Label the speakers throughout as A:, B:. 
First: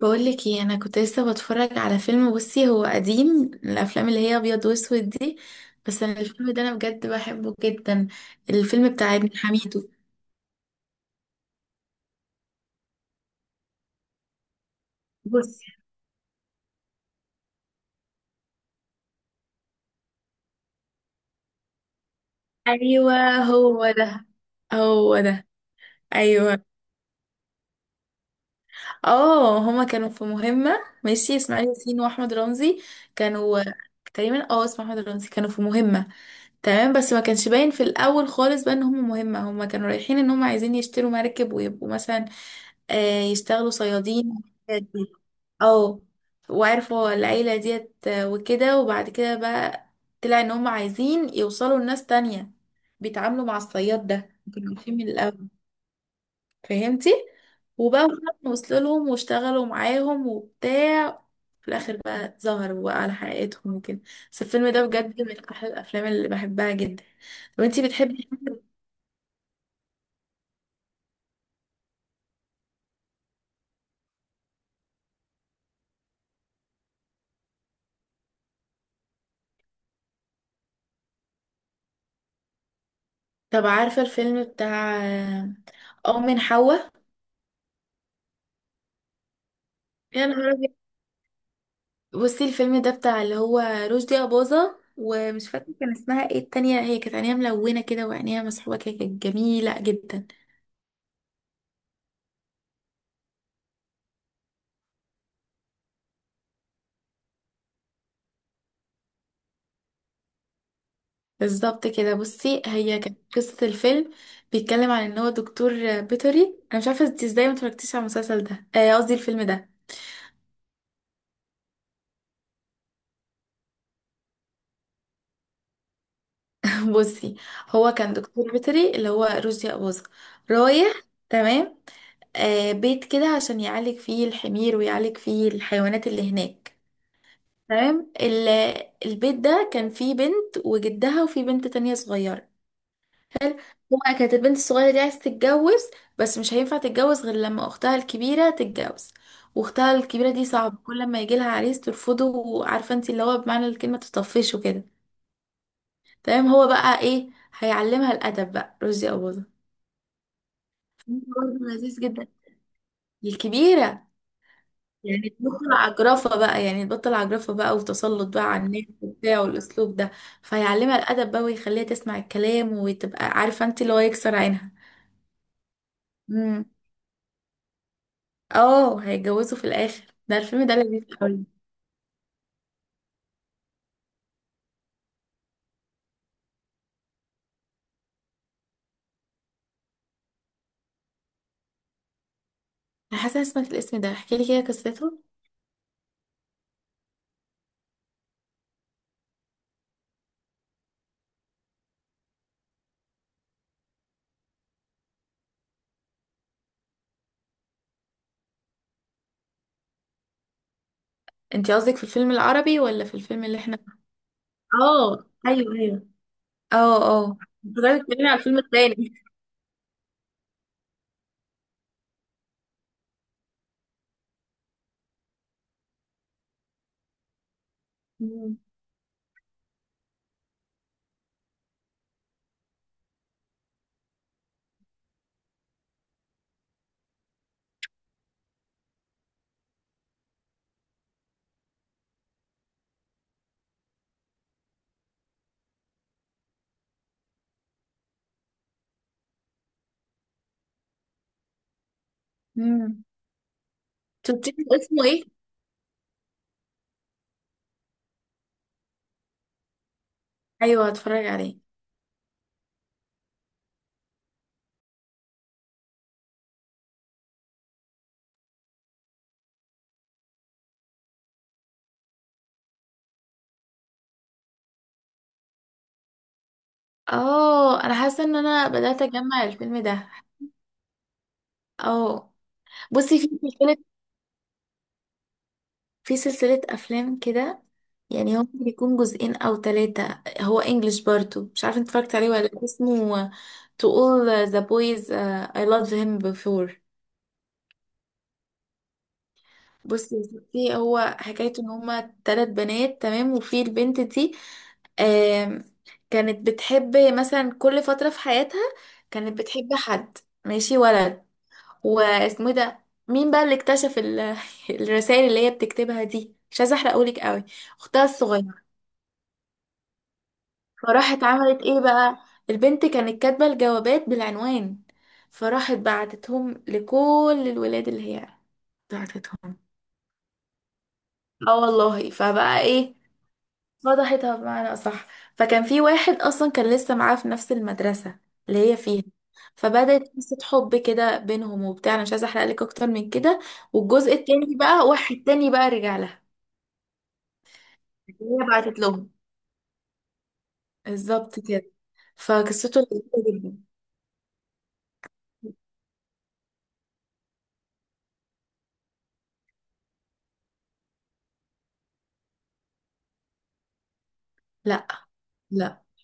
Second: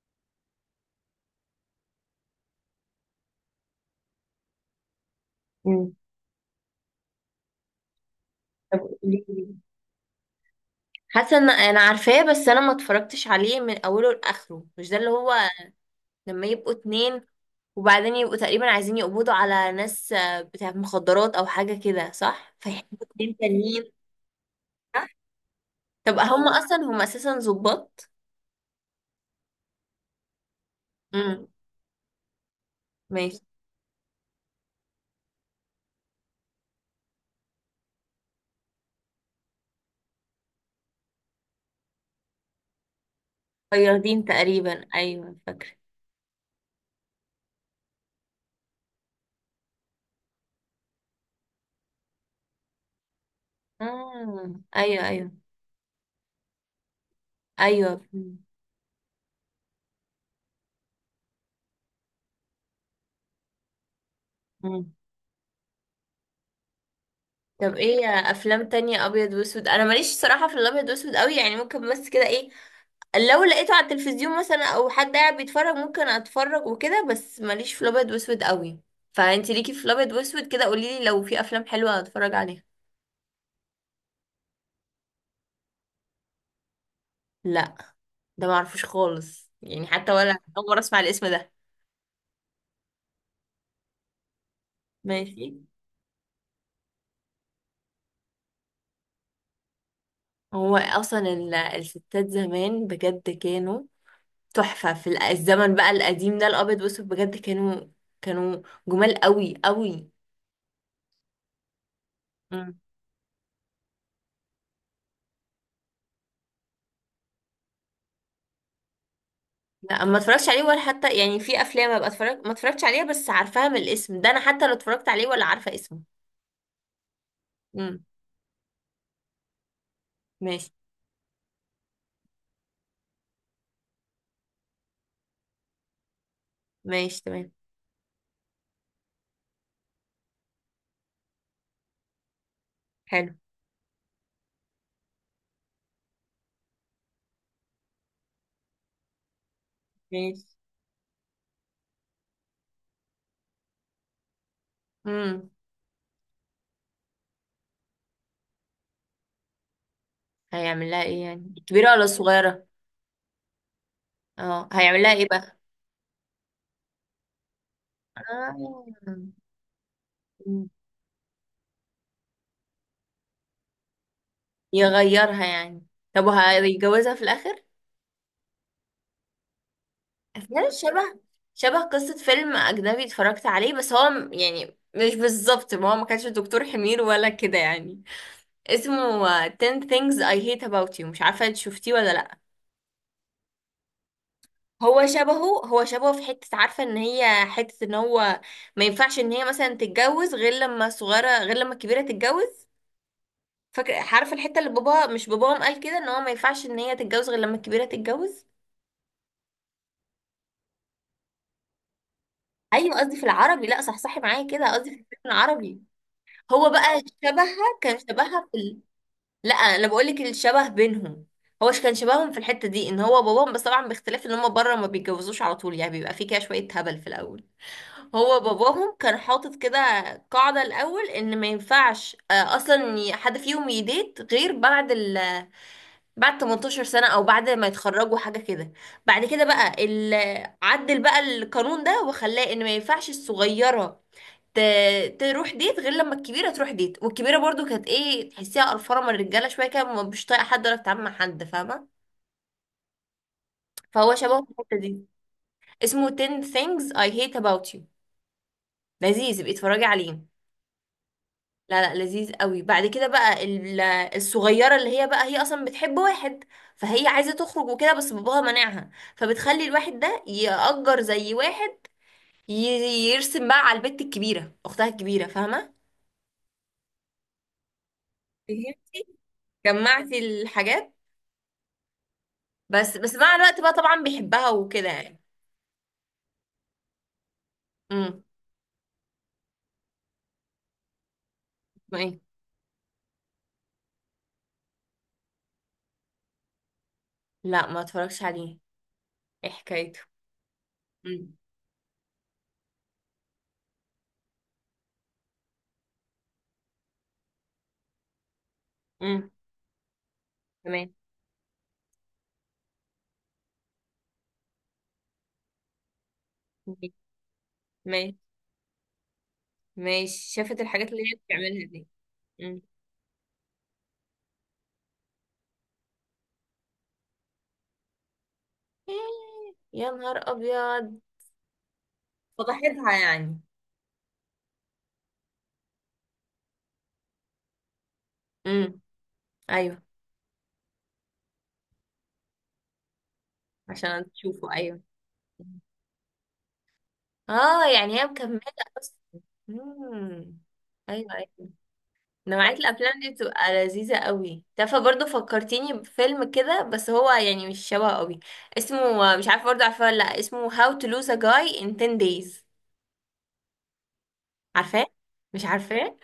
A: بقولك ايه؟ انا كنت لسه بتفرج على فيلم. بصي، هو قديم، من الافلام اللي هي ابيض واسود دي.
B: مم.
A: بس انا الفيلم ده انا بجد بحبه جدا.
B: طب
A: الفيلم بتاع
B: قولي
A: ابن
B: لي.
A: حميدو.
B: حاسه ان انا عارفاه، بس انا ما اتفرجتش عليه من اوله لاخره. مش ده اللي هو
A: بصي.
B: لما يبقوا اتنين وبعدين يبقوا تقريبا عايزين يقبضوا على ناس بتاعت مخدرات او حاجه كده، صح؟ فيحبوا
A: ايوه،
B: اتنين
A: هو
B: تانيين.
A: ده
B: صح.
A: هو ده.
B: طب
A: ايوه.
B: هم اساسا ظباط.
A: اه هما كانوا في مهمه. ماشي،
B: امم.
A: اسماعيل ياسين واحمد رمزي
B: ماشي.
A: كانوا تقريبا، اسمه احمد رمزي، كانوا في مهمه. تمام، بس ما كانش باين في الاول خالص بقى ان هم مهمه، هم كانوا رايحين ان هم عايزين يشتروا مركب ويبقوا مثلا، يشتغلوا
B: فياضين
A: صيادين والحاجات
B: تقريبا،
A: دي.
B: ايوه فاكره.
A: اه وعرفوا العيلة ديت، وكده. وبعد كده بقى طلع ان هم عايزين يوصلوا لناس تانية، بيتعاملوا مع الصياد ده،
B: امم.
A: كانوا عارفين
B: ايوه،
A: من
B: ايوه،
A: الأول. فهمتي.
B: ايوه.
A: وبقى وصلوا لهم واشتغلوا معاهم وبتاع. في الآخر بقى ظهروا بقى على حقيقتهم وكده. بس الفيلم ده
B: امم.
A: بجد من أحلى الأفلام اللي بحبها جدا. طب
B: طب
A: انتي
B: ايه
A: بتحبي إيه؟
B: افلام تانية ابيض واسود؟ انا ماليش صراحه في الابيض واسود قوي، يعني ممكن بس كده، ايه؟ لو لقيته على التلفزيون مثلا، او حد قاعد بيتفرج، ممكن اتفرج وكده، بس ماليش في الابيض واسود قوي. فانتي ليكي في الابيض واسود كده، قوليلي لو في افلام حلوه اتفرج عليها.
A: طب عارفة الفيلم بتاع أم من حواء؟
B: لا، ده معرفوش خالص، يعني حتى
A: يا
B: ولا
A: نهار
B: اول
A: أبيض.
B: مره اسمع الاسم ده.
A: بصي، الفيلم ده بتاع اللي هو رشدي أباظة،
B: ماشي.
A: ومش فاكرة كان اسمها ايه التانية، هي كانت عينيها ملونة كده وعينيها مسحوبة كده، كانت جميلة جدا.
B: هو اصلا الستات زمان بجد كانوا تحفه في الزمن، بقى القديم ده الابيض واسود بجد كانوا كانوا جمال قوي قوي.
A: بالظبط كده. بصي، هي كانت قصة الفيلم، بيتكلم عن ان هو دكتور بيطري. انا مش عارفة انت ازاي ما اتفرجتيش على المسلسل ده، قصدي الفيلم ده.
B: لا، ما اتفرجتش عليه ولا حتى يعني في افلام ابقى اتفرج، ما اتفرجتش عليها بس عارفاها من الاسم ده، انا حتى لو اتفرجت عليه ولا عارفه اسمه.
A: بصي، هو
B: امم.
A: كان دكتور بيطري اللي هو رشدي أباظة.
B: ماشي.
A: رايح، تمام، بيت كده عشان يعالج فيه الحمير ويعالج فيه الحيوانات اللي هناك.
B: ماشي. تمام.
A: تمام. البيت ده كان فيه بنت وجدها وفيه بنت تانية صغيرة.
B: حلو.
A: حلو. هو كانت البنت الصغيرة دي عايزة تتجوز، بس مش هينفع تتجوز غير لما أختها الكبيرة تتجوز، وأختها الكبيرة
B: ماشي.
A: دي صعبة، كل ما يجيلها عريس ترفضه، وعارفة انت اللي هو بمعنى الكلمة تطفش وكده.
B: امم.
A: تمام. هو بقى ايه؟ هيعلمها الأدب بقى رشدي أباظة.
B: هيعمل لها ايه
A: فيلم
B: يعني،
A: برضه
B: كبيره
A: لذيذ
B: ولا
A: جدا.
B: صغيره؟
A: الكبيرة.
B: اه، هيعمل لها ايه
A: يعني
B: بقى؟
A: تبطل عجرفة بقى، يعني تبطل عجرفة بقى، وتسلط بقى
B: آه.
A: على الناس وبتاع، والأسلوب ده.
B: مم.
A: فيعلمها الأدب بقى ويخليها تسمع الكلام وتبقى عارفة انت اللي هو يكسر عينها.
B: يغيرها يعني. طب
A: امم.
B: وهيتجوزها في الاخر؟
A: اه، هيتجوزوا في الآخر. ده الفيلم
B: افلام
A: ده
B: شبه
A: لذيذ قوي.
B: قصه فيلم اجنبي اتفرجت عليه، بس هو يعني مش بالظبط. ما هو ما كانش دكتور حمير ولا كده يعني. اسمه 10 things I hate about you، مش عارفة انت شفتيه ولا لأ.
A: أنا حاسة إني سمعت الاسم ده، احكي لي كده قصته.
B: هو شبهه في حتة، عارفة ان هي حتة ان هو ما ينفعش ان هي مثلا تتجوز غير لما صغيرة، غير لما الكبيرة تتجوز. فاكرة، عارفة الحتة اللي بابا، مش باباهم، قال كده ان هو ما ينفعش ان هي تتجوز غير لما الكبيرة تتجوز.
A: انت قصدك في الفيلم العربي
B: ايوه،
A: ولا في
B: قصدي في
A: الفيلم اللي
B: العربي.
A: احنا؟
B: لا، صحصحي معايا كده، قصدي في الفيلم
A: اه، ايوه
B: العربي.
A: ايوه.
B: هو بقى
A: اه اه،
B: شبهها
A: انت
B: كان
A: قاعدة تتكلمي على
B: شبهها
A: الفيلم التاني.
B: لا، انا بقول لك الشبه بينهم. هو كان شبههم في الحته دي ان هو باباهم، بس طبعا باختلاف ان هم بره ما بيتجوزوش على طول، يعني بيبقى في كده شويه هبل في الاول. هو
A: امم
B: باباهم كان حاطط كده قاعده الاول ان ما ينفعش، اصلا حد فيهم يديت غير بعد ال بعد 18 سنه او بعد ما يتخرجوا حاجه كده. بعد كده بقى عدل بقى القانون ده وخلاه ان ما ينفعش الصغيره تروح ديت غير لما الكبيره تروح ديت. والكبيره برضو كانت ايه، تحسيها قرفانه من الرجاله شويه كده، مش طايقه حد ولا بتتعامل مع حد، فاهمه؟
A: امم.
B: فهو شبهه في
A: شفتي
B: الحته دي.
A: اسمه ايه؟
B: اسمه 10 things I hate about you، لذيذ ابقي اتفرجي عليه.
A: ايوه، هتفرج عليه.
B: لا لا، لذيذ قوي. بعد كده بقى الصغيره اللي هي بقى هي اصلا بتحب واحد، فهي عايزه تخرج وكده بس باباها مانعها. فبتخلي الواحد ده يأجر زي واحد ي- يرسم بقى على البت الكبيره، اختها الكبيره، فاهمه؟
A: اه، انا حاسه ان انا بدات
B: فهمتي؟
A: اجمع الفيلم ده.
B: جمعتي الحاجات.
A: اه.
B: بس
A: بصي، في
B: مع الوقت بقى
A: سلسلة،
B: طبعا بيحبها وكده يعني.
A: أفلام كده.
B: امم.
A: يعني هو ممكن يكون جزئين أو ثلاثة، هو انجلش برضو، مش عارفة انت
B: ما
A: اتفرجت
B: ايه.
A: عليه ولا لأ، اسمه To All the Boys I Loved Him Before.
B: لا، ما اتفرجش عليه. ايه حكايته؟
A: بصي يا ستي، هو
B: امم.
A: حكايته ان هما ثلاث بنات، تمام، وفي البنت دي، آم، كانت بتحب مثلا كل فترة في حياتها،
B: امم.
A: كانت بتحب حد، ماشي،
B: تمام.
A: ولد. واسمه إيه ده؟ مين بقى اللي اكتشف الرسائل اللي هي بتكتبها دي؟ مش عايزه احرقهولك قوي. اختها
B: ماشي.
A: الصغيره.
B: ماشي، شافت الحاجات اللي هي
A: فراحت عملت
B: بتعملها
A: ايه
B: دي.
A: بقى؟
B: امم.
A: البنت كانت كاتبه الجوابات بالعنوان، فراحت بعتتهم لكل الولاد اللي هي
B: إيه.
A: بعتتهم.
B: يا نهار ابيض.
A: اه والله. فبقى
B: فضحتها
A: ايه؟
B: يعني.
A: فضحتها بمعنى أصح. فكان في واحد أصلا كان لسه معاه في نفس المدرسة اللي هي
B: امم.
A: فيها،
B: ايوه،
A: فبدأت قصة حب كده بينهم وبتاع. أنا مش عايزة أحرق لك أكتر من كده.
B: عشان
A: والجزء
B: تشوفه.
A: التاني
B: ايوه.
A: بقى واحد تاني بقى رجع لها.
B: اه، يعني هي
A: هي
B: مكمله
A: بعتت
B: اصلا.
A: لهم.
B: امم. ايوه،
A: بالظبط
B: ايوه.
A: كده.
B: نوعية
A: فقصته
B: الأفلام دي
A: لذيذة
B: بتبقى
A: جدا.
B: لذيذة قوي. تعرفي برضه فكرتيني بفيلم كده، بس هو يعني مش شبه قوي. اسمه، مش عارفة برضه عارفاه ولا لأ، اسمه How to Lose a Guy in 10 Days. عارفاه؟
A: لا
B: مش
A: لا.
B: عارفاه؟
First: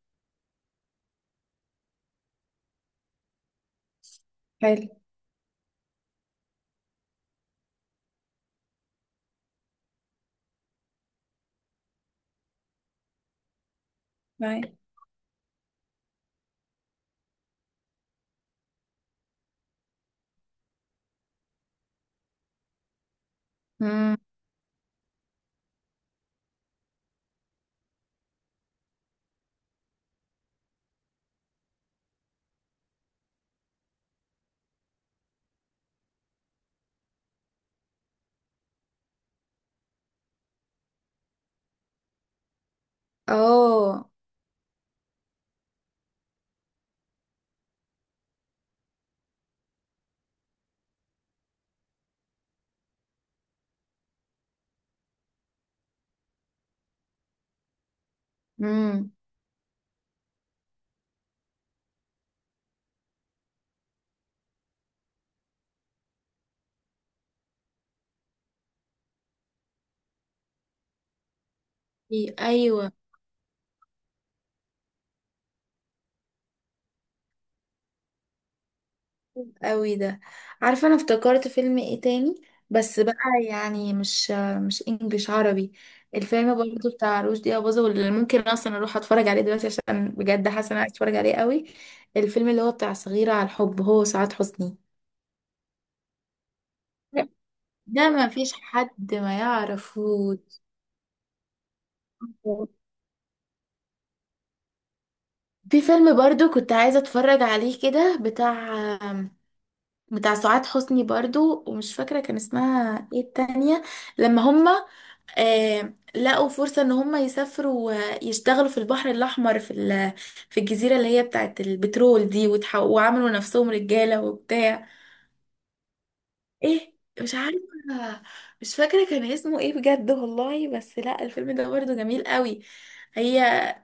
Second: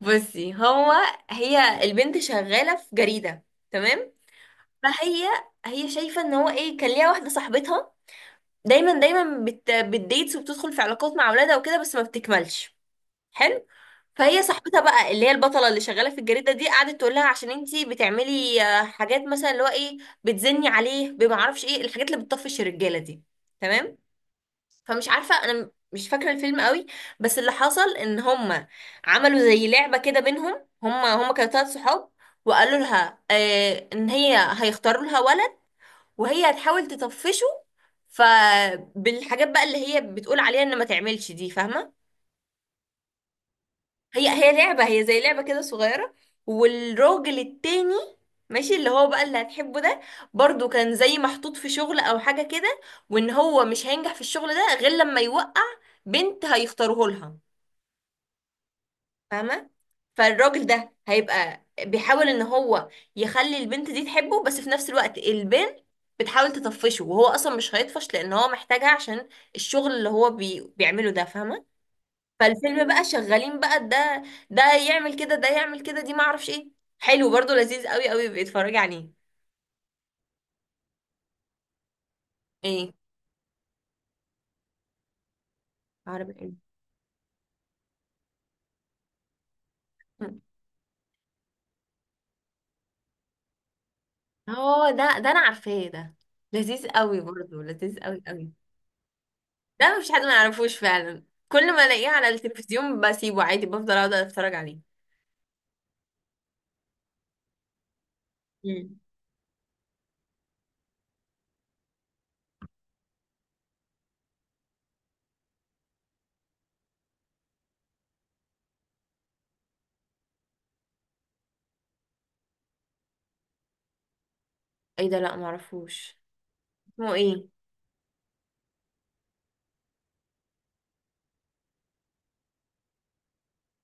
B: بصي هو، هي البنت شغالة في جريدة، تمام؟
A: حلو.
B: فهي، هي شايفة ان هو ايه، كان ليها واحدة صاحبتها دايما دايما بتديتس وبتدخل في علاقات مع اولادها وكده بس ما بتكملش. حلو. فهي
A: معايا.
B: صاحبتها بقى، اللي هي البطله اللي شغاله في الجريده دي، قعدت تقول لها عشان انتي بتعملي حاجات مثلا، اللي هو ايه، بتزني عليه، بما اعرفش ايه الحاجات اللي بتطفش الرجاله دي. تمام.
A: امم.
B: فمش عارفه انا مش فاكره الفيلم قوي. بس اللي حصل ان هما عملوا زي لعبه كده بينهم، هما كانوا 3 صحاب، وقالوا لها ان هي هيختاروا لها ولد وهي هتحاول تطفشه. فبالحاجات بقى اللي هي بتقول عليها ان ما تعملش دي، فاهمه؟
A: اه.
B: هي لعبة، هي زي لعبة كده صغيرة. والراجل التاني، ماشي، اللي هو بقى اللي هتحبه ده، برضو كان زي محطوط في شغل او حاجة كده، وان هو مش هينجح في الشغل ده غير لما يوقع بنت هيختاروه لها،
A: امم.
B: فاهمة؟ فالراجل ده هيبقى بيحاول ان هو يخلي البنت دي تحبه، بس في نفس الوقت البنت بتحاول تطفشه، وهو اصلا مش هيطفش لان هو محتاجها عشان الشغل اللي هو بيعمله ده، فاهمة؟ فالفيلم
A: ايوه.
B: بقى شغالين بقى، ده يعمل كده، ده يعمل كده، دي ما اعرفش ايه. حلو برضو، لذيذ قوي قوي بيتفرج عليه.
A: قوي ده. عارفه انا افتكرت فيلم ايه تاني.
B: ايه؟
A: بس بقى، يعني مش انجليش، عربي.
B: عربي ايه؟
A: الفيلم برضه بتاع رشدي اباظة، واللي ممكن اصلا اروح اتفرج عليه دلوقتي عشان بجد حاسه إن انا عايز اتفرج عليه قوي. الفيلم اللي هو بتاع صغيره على الحب، هو سعاد حسني.
B: اه، ده انا عارفاه ده. لذيذ قوي برضو، لذيذ
A: ده
B: قوي
A: ما
B: قوي.
A: فيش حد ما
B: ده مش حد ما
A: يعرفه.
B: يعرفوش فعلا. كل ما الاقيه على التلفزيون بسيبه عادي، بفضل اقعد اتفرج عليه.
A: في فيلم برضو كنت عايزة اتفرج عليه كده، بتاع
B: امم.
A: بتاع سعاد حسني برضو، ومش فاكرة كان اسمها ايه التانية. لما هما، لقوا فرصة ان هم يسافروا، يشتغلوا في البحر الاحمر في الجزيرة اللي هي بتاعت البترول دي، وعملوا نفسهم رجالة وبتاع.
B: ايه ده؟ لا، ما اعرفوش.
A: ايه؟
B: اسمه
A: مش
B: ايه؟
A: عارفة، مش فاكرة كان اسمه ايه بجد والله. بس لا، الفيلم ده برضه جميل قوي. هي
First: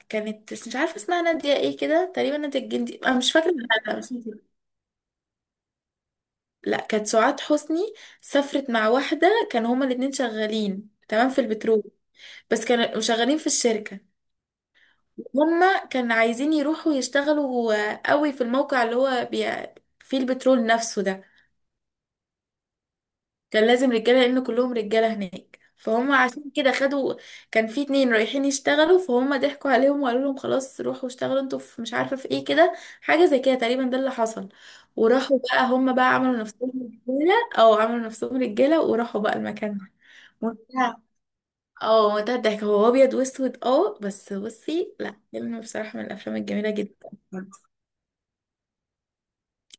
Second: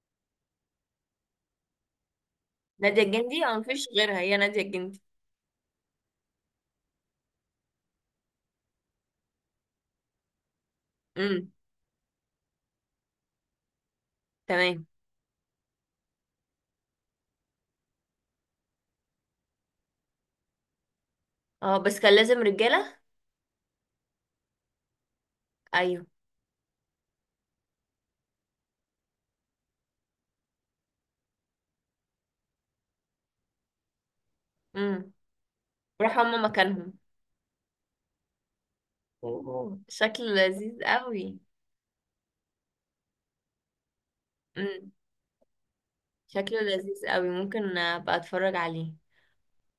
A: كانت مش عارفة اسمها، نادية ايه كده تقريبا، نادية الجندي،
B: نادية
A: انا مش
B: الجندي؟
A: فاكرة.
B: او
A: لا
B: مفيش
A: لا، مش
B: غيرها، هي
A: نادية.
B: نادية الجندي.
A: لا، كانت سعاد حسني. سافرت مع واحدة، كانوا هما الاتنين شغالين، تمام، في
B: امم.
A: البترول، بس كانوا شغالين في الشركة.
B: تمام.
A: هما كان عايزين يروحوا يشتغلوا قوي في الموقع اللي هو فيه البترول نفسه ده.
B: اه بس كان لازم رجالة.
A: كان لازم رجالة لأن كلهم رجالة هناك،
B: ايوه.
A: فهم عشان كده خدوا، كان في اتنين رايحين يشتغلوا، فهم ضحكوا عليهم وقالوا لهم خلاص روحوا اشتغلوا انتوا في، مش عارفة، في ايه كده، حاجة زي كده تقريبا، ده اللي حصل.
B: امم.
A: وراحوا بقى هم بقى
B: راحوا هما
A: عملوا نفسهم
B: مكانهم.
A: رجالة، او عملوا نفسهم رجالة وراحوا بقى المكان
B: أوه.
A: ده.
B: شكله لذيذ
A: منتهى
B: قوي.
A: اه منتهى الضحك. هو ابيض واسود، بس
B: امم.
A: بصي، لا فيلم بصراحة من الافلام
B: شكله
A: الجميلة جدا.
B: لذيذ قوي، ممكن ابقى اتفرج عليه.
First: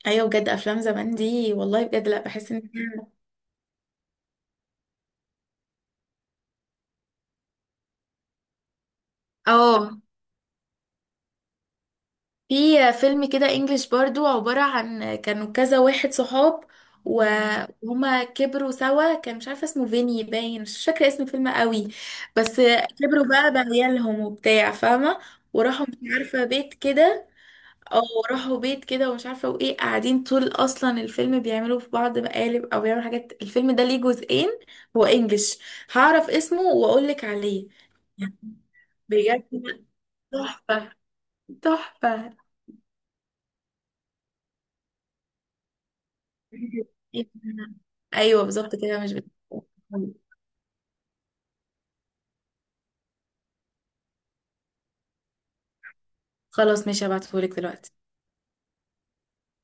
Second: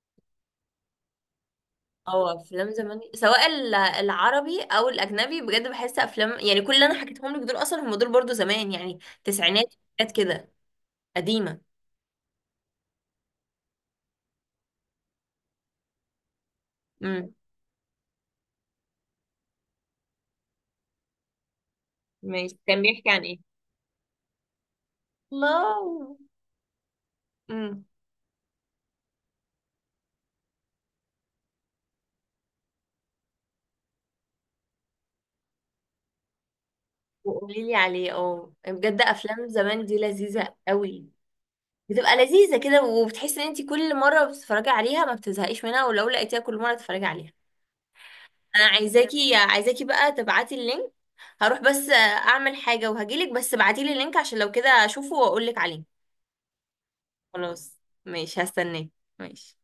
A: ايوه بجد، افلام زمان دي والله بجد، لا
B: اه
A: بحس ان
B: افلام زمان،
A: هي.
B: سواء العربي او الاجنبي، بجد بحس افلام يعني كل اللي انا حكيتهم لك دول اصلا هم دول برضو زمان، يعني تسعينات،
A: اه،
B: حاجات كده قديمه.
A: في فيلم كده انجليش برضو، عبارة عن كانوا كذا واحد صحاب و-
B: امم.
A: وهما كبروا سوا، كان مش عارفة اسمه، فيني باين مش فاكرة اسم الفيلم قوي.
B: ماشي،
A: بس
B: كان بيحكي عن
A: كبروا
B: ايه؟
A: بقى بعيالهم وبتاع فاهمة، وراحوا مش
B: الله.
A: عارفة بيت كده،
B: امم.
A: او راحوا بيت كده ومش عارفة وايه، قاعدين طول اصلا الفيلم بيعملوا في بعض مقالب او بيعملوا حاجات. الفيلم ده ليه جزئين، هو انجليش. هعرف اسمه واقولك
B: وقولي
A: عليه.
B: لي عليه، اه بجد
A: بجد
B: افلام زمان
A: لا،
B: دي لذيذه
A: تحفة
B: قوي. بتبقى
A: تحفة.
B: لذيذه كده، وبتحس ان انت كل مره بتتفرجي عليها ما بتزهقيش منها، ولو لقيتيها كل مره تتفرجي عليها.
A: ايوه
B: انا
A: بالظبط كده. مش بت...
B: عايزاكي بقى تبعتي اللينك. هروح بس اعمل حاجة وهجيلك، بس ابعتيلي اللينك عشان لو كده اشوفه واقولك عليه.
A: خلاص ماشي، هبعتهولك
B: خلاص
A: دلوقتي.
B: ماشي، هستناك. ماشي.